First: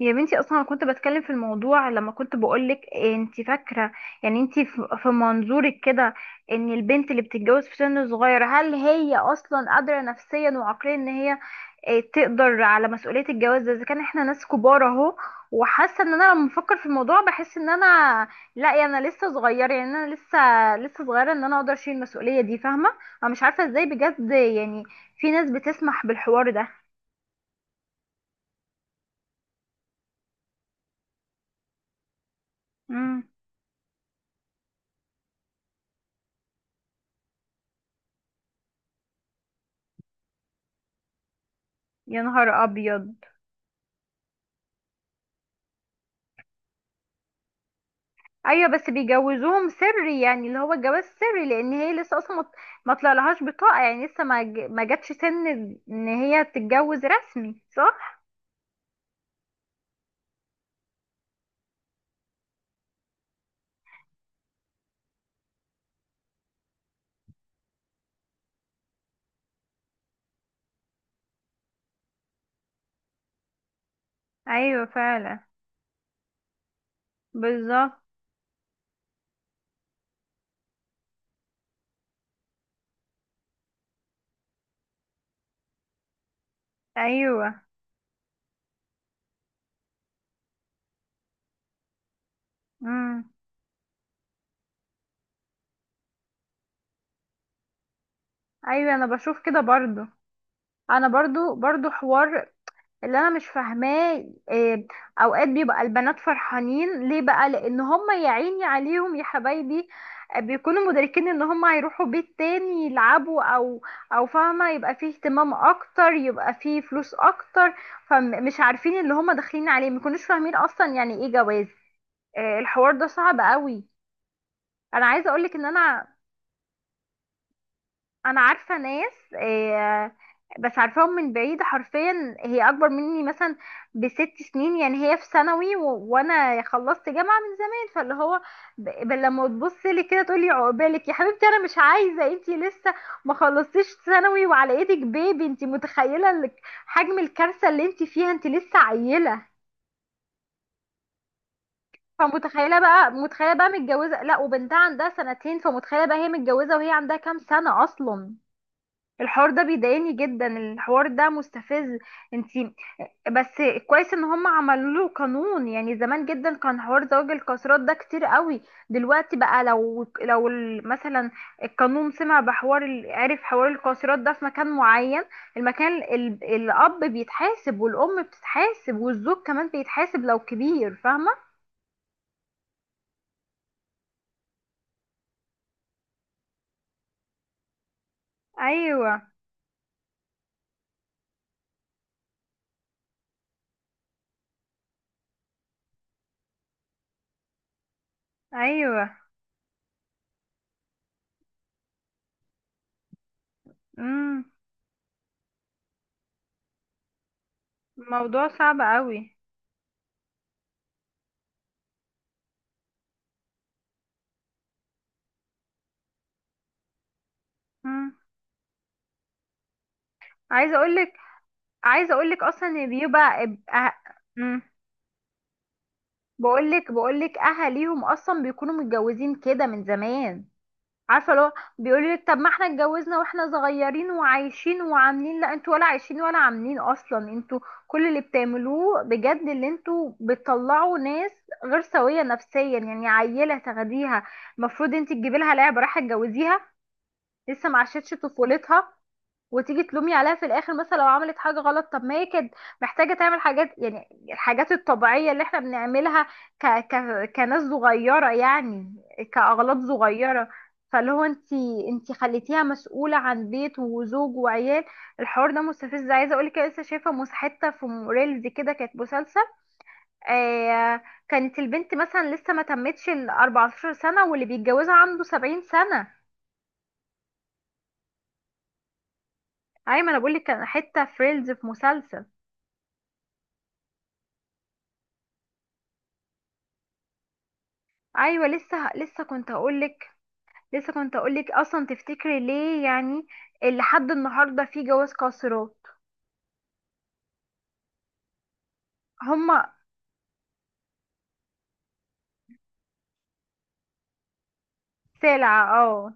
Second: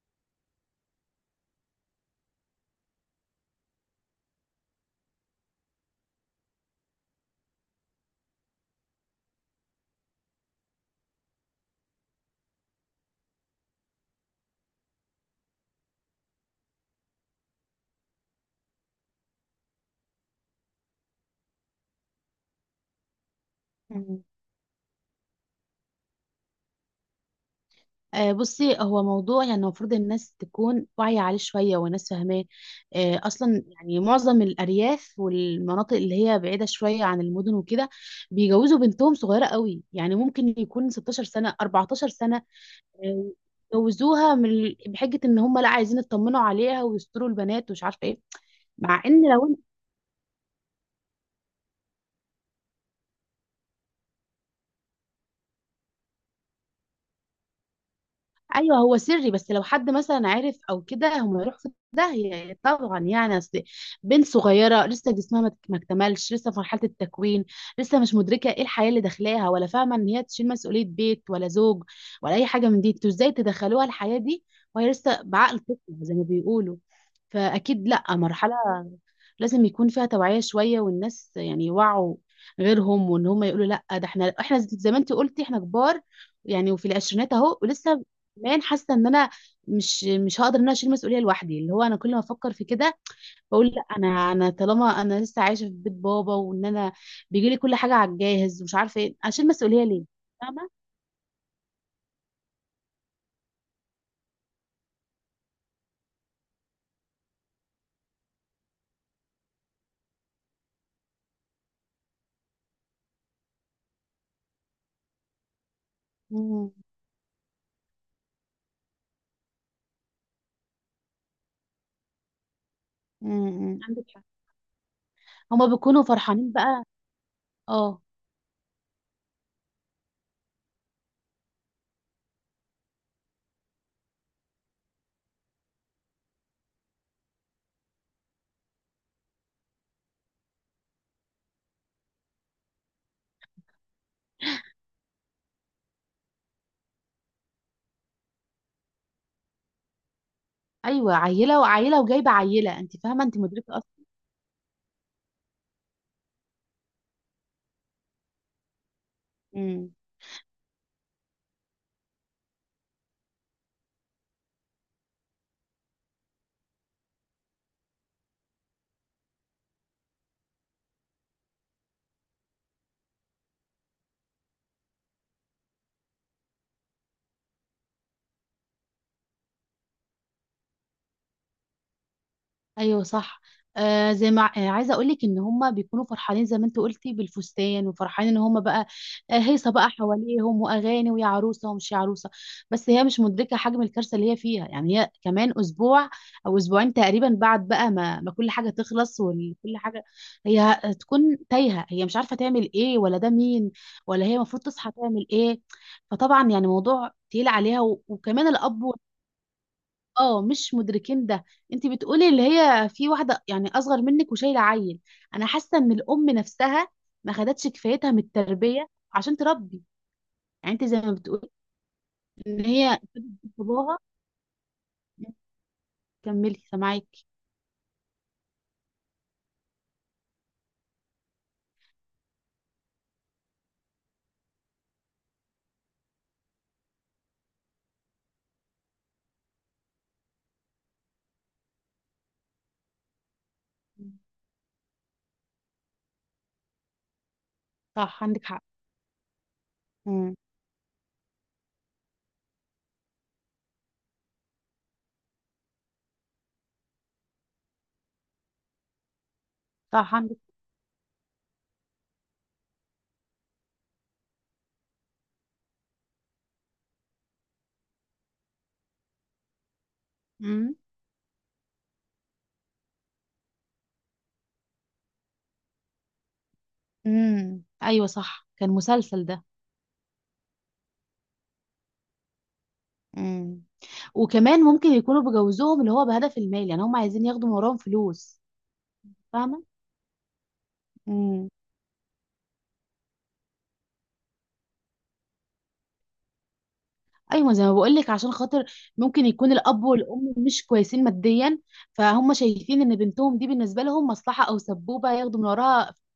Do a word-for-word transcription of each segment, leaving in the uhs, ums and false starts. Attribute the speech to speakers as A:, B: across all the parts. A: يا بنتي اصلا أنا كنت بتكلم في الموضوع لما كنت بقولك إيه انت فاكره. يعني انت في في منظورك كده ان البنت اللي بتتجوز في سن صغير، هل هي اصلا قادره نفسيا وعقليا ان هي إيه تقدر على مسؤوليه الجواز ده؟ اذا كان احنا ناس كبار اهو وحاسه ان انا لما بفكر في الموضوع بحس ان انا، لا يعني انا لسه صغيره، يعني انا لسه لسه صغيره، ان انا اقدر اشيل المسؤوليه دي، فاهمه؟ انا مش عارفه ازاي
B: مم.
A: بجد يعني في ناس بتسمح بالحوار ده.
B: آه، بصي هو موضوع، يعني المفروض الناس تكون واعية عليه شوية والناس فاهماه. آه،
A: امم.
B: أصلا يعني معظم الأرياف والمناطق اللي هي بعيدة شوية عن المدن وكده بيجوزوا بنتهم صغيرة قوي، يعني ممكن يكون ستاشر سنة، اربعتاشر
A: يا
B: سنة.
A: نهار ابيض.
B: آه، جوزوها من بحجة إن هم لا عايزين يطمنوا عليها ويستروا البنات ومش عارفة إيه.
A: ايوه بس
B: مع إن لو
A: بيجوزوهم سري، يعني اللي هو الجواز سري لان هي لسه اصلا ما ما طلعلهاش بطاقه، يعني لسه ما ج- ما جاتش سن ان هي تتجوز رسمي، صح؟
B: ايوه، هو سري، بس لو حد مثلا عرف او كده هم يروحوا في داهيه طبعا. يعني اصل بنت صغيره لسه جسمها ما ما اكتملش، لسه في مرحله التكوين. لسه مش مدركه ايه الحياه اللي داخلاها، ولا فاهمه ان هي تشيل مسؤوليه بيت ولا زوج ولا اي حاجه من دي. انتوا ازاي تدخلوها الحياه دي؟
A: ايوه
B: وهي لسه
A: فعلا.
B: بعقل طفل زي ما بيقولوا. فاكيد
A: بالظبط.
B: لا، مرحله لازم يكون فيها توعيه شويه، والناس يعني يوعوا غيرهم، وان هم يقولوا لا. ده احنا احنا زي ما انت قلتي احنا كبار يعني، وفي العشرينات اهو.
A: ايوه.
B: ولسه كمان حاسه ان انا مش مش هقدر ان انا اشيل مسؤوليه لوحدي. اللي هو انا كل ما افكر في كده
A: امم.
B: بقول لا، انا انا طالما انا لسه عايشه في بيت بابا، وان انا بيجي لي كل حاجه على الجاهز ومش
A: ايوه
B: عارفه
A: انا
B: ايه،
A: بشوف
B: اشيل
A: كده
B: مسؤوليه
A: برضو.
B: ليه؟ فاهمه.
A: انا برضو برضو حوار اللي انا مش فاهماه، إيه، اوقات بيبقى البنات فرحانين ليه بقى؟ لان هم يا عيني عليهم يا حبايبي، آه، بيكونوا مدركين ان هم هيروحوا بيت تاني يلعبوا او او فاهمه، يبقى فيه اهتمام اكتر، يبقى
B: مم.
A: فيه فلوس اكتر، فمش عارفين اللي هم داخلين عليه، ما يكونوش فاهمين اصلا يعني ايه جواز. آه، الحوار ده صعب
B: مم.
A: قوي.
B: عندك حق.
A: انا عايزه اقولك ان
B: هما بيكونوا
A: انا
B: فرحانين بقى. اه،
A: انا عارفه ناس، آه، بس عارفاهم من بعيد، حرفيا هي اكبر مني مثلا بست سنين، يعني هي في ثانوي و... وانا خلصت جامعه من زمان، فاللي هو ب... ب- لما تبص لي كده تقولي عقبالك يا حبيبتي، انا مش عايزه، انتي لسه ما خلصتيش ثانوي وعلى ايدك بيبي، انتي متخيله ال- حجم الكارثه اللي انتي فيها، انتي لسه عيله.
B: ايوه عيله وعيله وجايبه
A: فمتخيله
B: عيله، انت
A: بقى
B: فاهمه، انت
A: متخيله بقى
B: مدركه اصلا.
A: متجوزه، لا وبنتها عندها سنتين، فمتخيله بقى هي متجوزه وهي عندها كام سنه اصلا؟ الحوار ده
B: مم.
A: بيضايقني جدا، الحوار ده مستفز. انتي بس كويس ان هم عملوا له قانون. يعني زمان جدا كان حوار زواج القاصرات ده كتير قوي، دلوقتي بقى لو لو ال- مثلا القانون سمع بحوار ال- عرف حوار القاصرات ده في مكان معين، المكان ال- الاب بيتحاسب والام بتتحاسب والزوج كمان بيتحاسب لو كبير، فاهمة؟
B: ايوه صح. آه زي ما آه عايزه اقول لك ان هم بيكونوا فرحانين زي ما انت قلتي، بالفستان، وفرحانين ان هم بقى
A: ايوه.
B: آه هيصه بقى حواليهم واغاني ويا عروسه ومش يا عروسه. بس هي مش مدركه حجم الكارثه اللي هي فيها. يعني هي كمان اسبوع او اسبوعين تقريبا بعد بقى ما, ما كل حاجه
A: ايوه.
B: تخلص وكل حاجه، هي هتكون تايهه، هي مش عارفه تعمل ايه ولا ده مين ولا هي
A: امم.
B: المفروض تصحى تعمل ايه. فطبعا يعني موضوع تقيل عليها، و- وكمان
A: الموضوع صعب
B: الاب
A: قوي.
B: اه مش مدركين ده. انت بتقولي اللي هي في واحده يعني اصغر منك وشايله عيل. انا حاسه ان الام نفسها ما خدتش كفايتها
A: امم.
B: من التربيه عشان تربي. يعني
A: عايزه
B: انت زي ما
A: اقولك،
B: بتقولي
A: عايزه اقول لك
B: ان
A: اصلا إن
B: هي
A: بيبقى أه...
B: باباها. كملي
A: بقول لك، بقول
B: سامعاكي.
A: لك اهاليهم اصلا بيكونوا متجوزين كده من زمان، عارفه؟ لو بيقولوا لك طب ما احنا اتجوزنا واحنا صغيرين وعايشين وعاملين، لا انتوا ولا عايشين ولا عاملين اصلا، انتوا كل اللي بتعملوه بجد اللي انتوا بتطلعوا ناس غير سويه نفسيا، يعني عيله تاخديها؟ المفروض انت تجيبي لها لعبه، راح تجوزيها؟ لسه ما عاشتش
B: صح عندك حق.
A: طفولتها، وتيجي تلومي عليها
B: امم.
A: في الاخر مثلا لو عملت حاجه غلط؟ طب ما هي كانت محتاجه تعمل حاجات، يعني الحاجات الطبيعيه اللي احنا بنعملها ك... ك... كناس صغيره، يعني كاغلاط
B: صح عندك.
A: صغيره. فاللي هو انت، انت خليتيها مسؤوله عن بيت وزوج وعيال. الحوار ده مستفز. عايزه اقول لك أنا لسه شايفه مس- حته في ريلز كده كانت مسلسل،
B: امم.
A: آه كانت البنت مثلا لسه ما تمتش ال أربعة عشر سنه واللي بيتجوزها عنده سبعين سنه.
B: امم ايوه صح كان مسلسل ده.
A: ايمن، انا بقول لك كان حته في ريلز في مسلسل.
B: امم. وكمان ممكن يكونوا بجوزهم اللي هو بهدف المال، يعني هم عايزين ياخدوا من وراهم فلوس.
A: ايوه، لسه لسه كنت
B: فاهمه.
A: هقولك، لسه كنت
B: مم.
A: هقولك اصلا تفتكري ليه يعني اللي لحد النهارده في جواز قاصرات؟
B: ايوه زي ما بقول لك عشان خاطر ممكن يكون
A: هما
B: الاب والام مش كويسين ماديا، فهم شايفين ان بنتهم دي بالنسبه لهم مصلحه او سبوبه ياخدوا من
A: سلعة،
B: وراها.
A: اه.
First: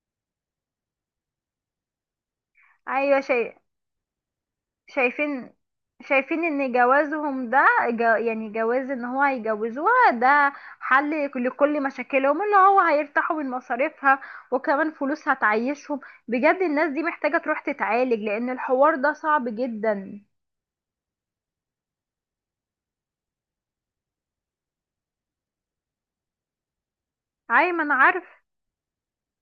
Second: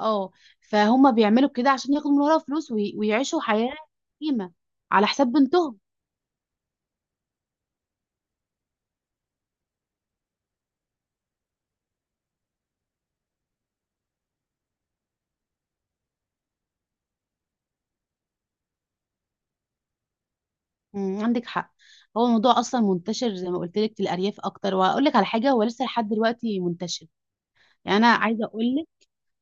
B: اه. فهم بيعملوا كده عشان ياخدوا من وراها فلوس، وي-
A: ايوه
B: ويعيشوا
A: شاي...
B: حياه قيمه على حساب
A: شايفين
B: بنتهم.
A: شايفين ان جوازهم ده جا... يعني جواز ان هو هيجوزوها ده حل لكل مشاكلهم، اللي هو هيرتاحوا من مصاريفها وكمان فلوس هتعيشهم. بجد الناس دي محتاجة تروح تتعالج لان الحوار ده صعب جدا.
B: أمم، عندك حق. هو الموضوع اصلا منتشر زي ما قلت لك في الارياف اكتر، وهقول لك على حاجه، هو لسه لحد دلوقتي منتشر.
A: ايوه ما انا
B: يعني انا
A: عارف.
B: عايزه اقول لك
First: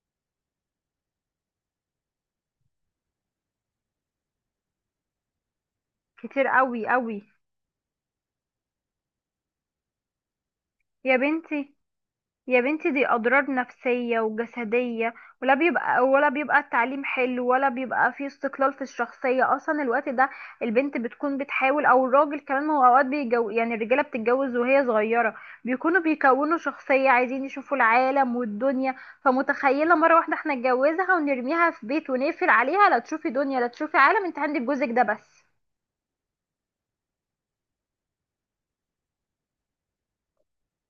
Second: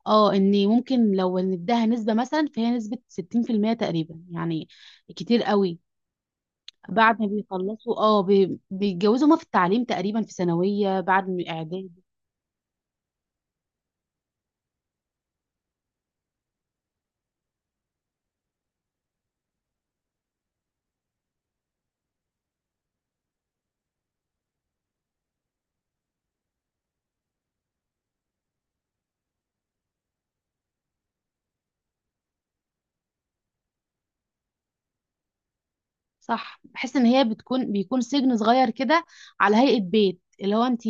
B: اه ان ممكن لو نديها نسبه مثلا، فهي نسبه ستين في المية تقريبا يعني، كتير قوي.
A: كتير قوي
B: بعد
A: قوي.
B: ما بيخلصوا اه بي- بيتجوزوا هما في التعليم، تقريبا في ثانوية
A: يا
B: بعد من
A: بنتي،
B: اعدادي.
A: يا بنتي دي أضرار نفسية وجسدية، ولا بيبقى ولا بيبقى التعليم حلو، ولا بيبقى فيه استقلال في الشخصية أصلا الوقت ده، البنت بتكون بتحاول، أو الراجل كمان، ما هو أوقات بيجو يعني الرجالة بتتجوز وهي صغيرة، بيكونوا بيكونوا شخصية عايزين يشوفوا العالم والدنيا، فمتخيلة مرة واحدة احنا نتجوزها ونرميها في بيت ونقفل عليها، لا تشوفي دنيا، لا تشوفي عالم، انت عندك جوزك ده بس.
B: صح، بحس ان هي بتكون بيكون سجن صغير كده على هيئة بيت. اللي هو انت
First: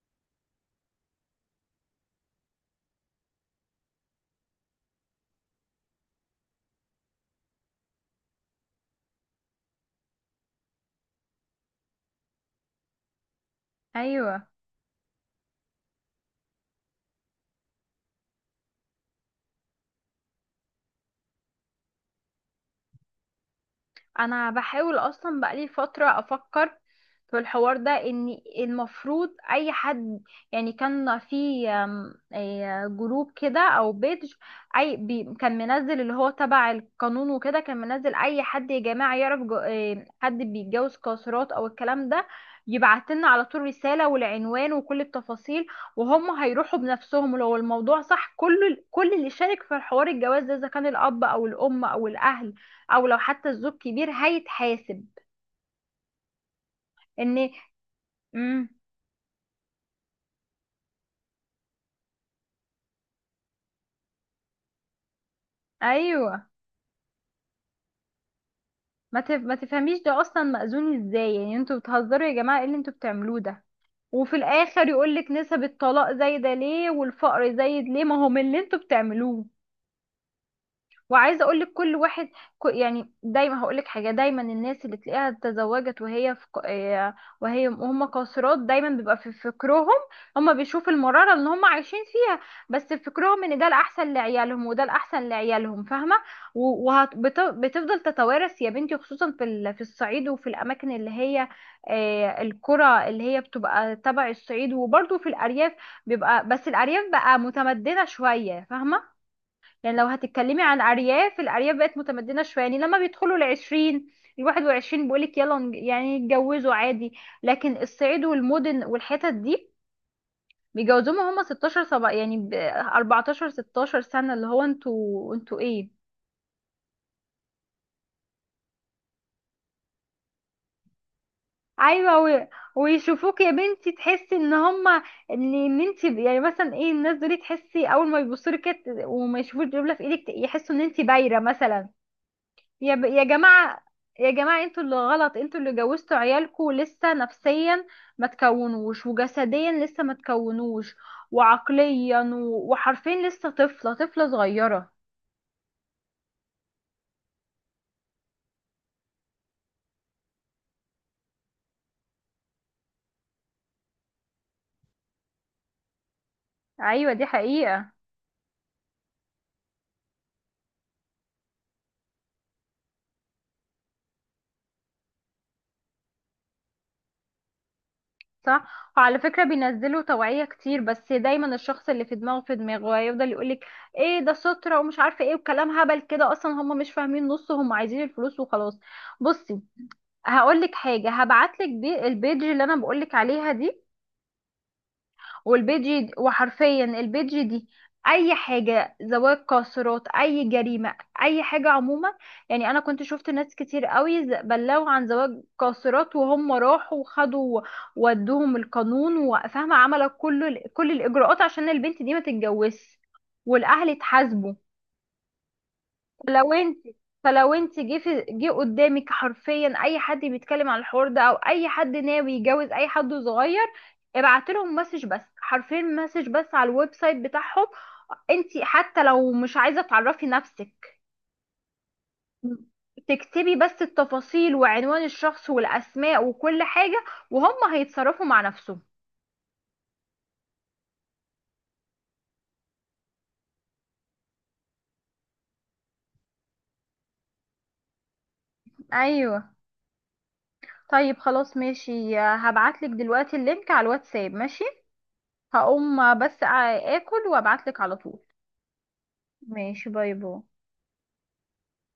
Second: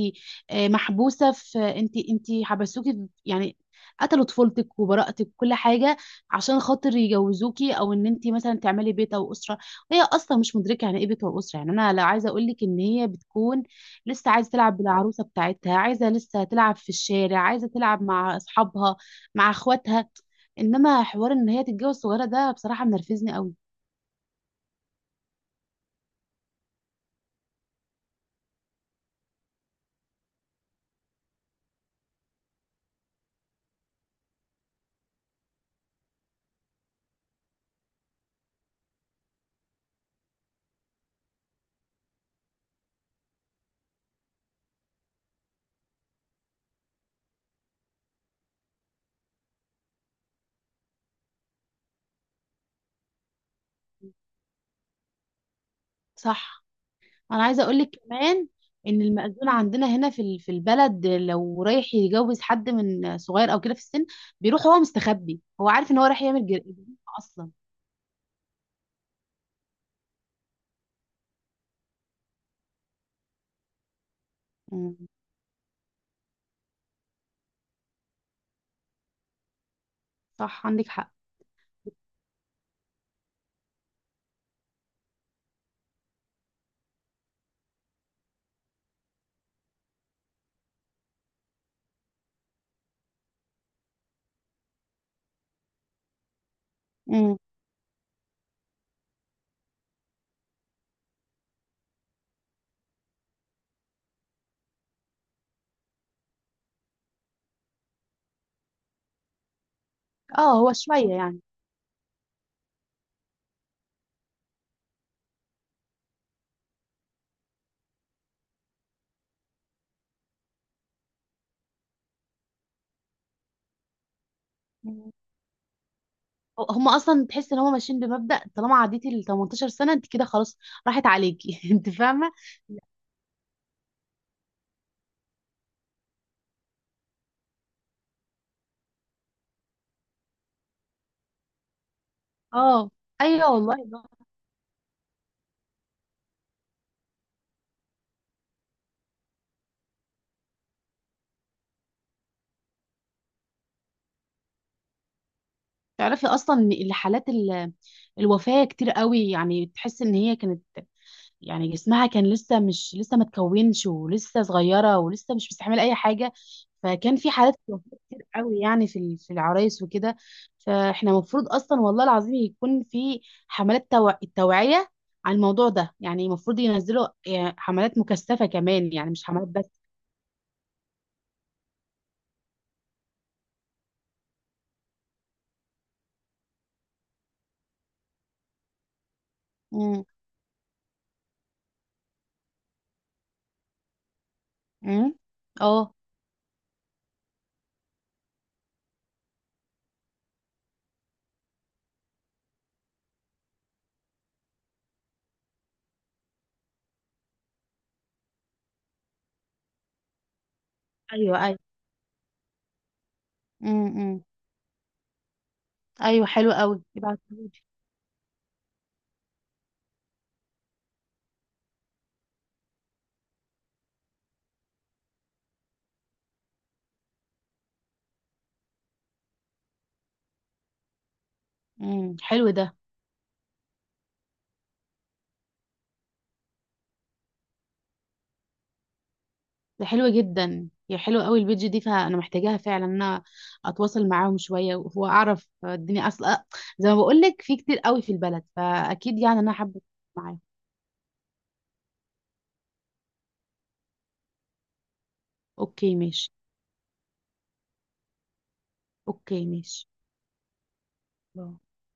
B: آه، محبوسة في انت انت حبسوكي في- يعني قتلوا طفولتك وبراءتك وكل حاجة عشان خاطر يجوزوكي، او ان انت مثلا تعملي بيت او اسرة. وهي اصلا مش مدركة يعني ايه بيت واسرة. يعني انا لا عايزة اقول لك ان هي بتكون لسه
A: ايوه
B: عايزة تلعب بالعروسة بتاعتها، عايزة لسه تلعب في الشارع، عايزة تلعب مع اصحابها مع اخواتها. انما حوار ان هي تتجوز صغيرة ده بصراحة منرفزني قوي.
A: انا بحاول اصلا بقالي فترة افكر في الحوار ده، ان المفروض اي حد، يعني كان في أم، إيه، جروب كده او بيج اي بي كان منزل، اللي هو تبع القانون وكده، كان منزل اي حد يا جماعة يعرف جو- إيه، حد بيتجوز قاصرات او الكلام ده يبعتلنا على طول رسالة والعنوان وكل التفاصيل، وهم هيروحوا بنفسهم لو الموضوع صح. كل كل اللي شارك في حوار الجواز ده، اذا كان الاب او الام او الاهل او لو حتى الزوج كبير، هيتحاسب.
B: صح.
A: ان،
B: انا عايزه اقول لك كمان
A: امم.
B: ان المأذون عندنا هنا في ال- في البلد لو رايح يتجوز حد من صغير او كده في السن، بيروح هو مستخبي، هو عارف ان هو رايح
A: ايوه
B: يعمل جر- جريمه اصلا.
A: ما تف... ما تفهميش ده اصلا مأذون ازاي؟ يعني انتوا بتهزروا يا جماعه، ايه اللي انتوا بتعملوه ده؟ وفي الاخر
B: مم.
A: يقولك نسب الطلاق زايده ليه والفقر زايد ليه؟ ما هو من اللي انتوا بتعملوه.
B: صح عندك حق.
A: وعايزه اقول لك كل واحد ك- يعني، دايما هقول لك حاجه، دايما الناس اللي تلاقيها اتزوجت وهي في ق- آه، وهي وهم قاصرات، دايما بيبقى في فكرهم، هم بيشوفوا المراره اللي هم عايشين فيها، بس في فكرهم ان ده الاحسن لعيالهم وده الاحسن لعيالهم، فاهمه؟
B: مم.
A: وبتفضل تتوارث يا بنتي، خصوصا في ال- في الصعيد وفي الاماكن اللي هي، آه، القرى اللي هي بتبقى تبع الصعيد وبرضه في الارياف. بيبقى بس الارياف بقى متمدنه شويه، فاهمه؟ يعني لو
B: اه
A: هتتكلمي
B: هو
A: عن
B: شويه
A: ارياف،
B: يعني.
A: الارياف بقت متمدنه شويه، يعني لما بيدخلوا العشرين، الواحد وعشرين بيقولك يلا نج- يعني يتجوزوا عادي، لكن الصعيد والمدن والحتت دي بيجوزوهم هم ستاشر سبع يعني ب أربعتاشر ستاشر سنه، اللي هو
B: مم.
A: انتوا انتوا ايه؟
B: هو- هم اصلا تحس ان هم ماشيين بمبدأ طالما عديتي ال تمنتاشر سنه انت كده خلاص، راحت عليكي انت
A: ايوه
B: فاهمه.
A: و... ويشوفوك يا بنتي، تحسي ان هم ان ان انت يعني مثلا ايه، الناس دول تحسي اول ما يبصوا لك كده وما يشوفوش دبله في ايدك يحسوا ان انت بايره مثلا.
B: اه
A: يا ب... يا
B: ايوه والله
A: جماعة،
B: ده.
A: يا جماعة انتوا اللي غلط، انتوا اللي جوزتوا عيالكوا لسه نفسيا ما تكونوش وجسديا لسه ما تكونوش وعقليا و... وحرفيا لسه طفلة، طفلة صغيرة.
B: تعرفي اصلا ان الحالات ال- الوفاه كتير قوي، يعني تحس ان هي كانت، يعني جسمها كان لسه مش لسه ما اتكونش، ولسه صغيره، ولسه مش مستحمله اي حاجه.
A: ايوه
B: فكان
A: دي
B: في حالات
A: حقيقة.
B: وفاة كتير قوي يعني في ال- في العرايس وكده. فاحنا المفروض اصلا والله العظيم يكون في حملات توع... التوعيه على الموضوع ده. يعني المفروض ينزلوا يعني حملات مكثفه
A: صح
B: كمان، يعني
A: وعلى
B: مش
A: فكرة
B: حملات بس.
A: بينزلوا توعية كتير، بس دايما الشخص اللي في دماغه في دماغه هيفضل يقولك ايه ده سترة ومش عارفة ايه وكلام هبل كده، اصلا هم مش فاهمين نص، هم عايزين الفلوس وخلاص. بصي
B: امم.
A: هقولك حاجة، هبعتلك بي- البيج اللي انا بقولك عليها دي،
B: امم اه
A: والبيجي، وحرفيا البيجي دي اي حاجه زواج قاصرات، اي جريمه، اي حاجه عموما، يعني انا كنت شفت ناس كتير قوي ز- بلغوا عن زواج قاصرات وهم راحوا وخدوا، ودوهم القانون، وفاهمه عملوا كل ال- كل
B: ايوه
A: الاجراءات
B: ايوه.
A: عشان البنت دي ما تتجوزش، والاهل
B: امم
A: اتحاسبوا.
B: ايوه
A: لو
B: حلو
A: انت،
B: قوي يبعتهولي.
A: فلو انت جه في- جه قدامك حرفيا اي حد بيتكلم عن الحوار ده، او اي حد ناوي يتجوز اي حد صغير، ابعت لهم مسج بس، حرفيا مسج بس على الويب سايت بتاعهم، انت حتى لو مش عايزه تعرفي نفسك،
B: امم حلو ده.
A: تكتبي بس التفاصيل وعنوان الشخص والاسماء وكل حاجه وهم هيتصرفوا مع نفسهم.
B: ده حلوة جدا، يا حلوة قوي البيج دي، فانا محتاجاها فعلا ان انا اتواصل معاهم شوية واعرف الدنيا اصلا. زي ما بقول لك في كتير قوي في البلد، فاكيد يعني
A: ايوه
B: انا حابة أتواصل معاهم.
A: طيب خلاص ماشي، هبعتلك دلوقتي اللينك على الواتساب، ماشي؟
B: اوكي
A: هقوم
B: ماشي.
A: بس اكل وابعتلك على طول.
B: اوكي ماشي.
A: ماشي، باي باي.
B: باي.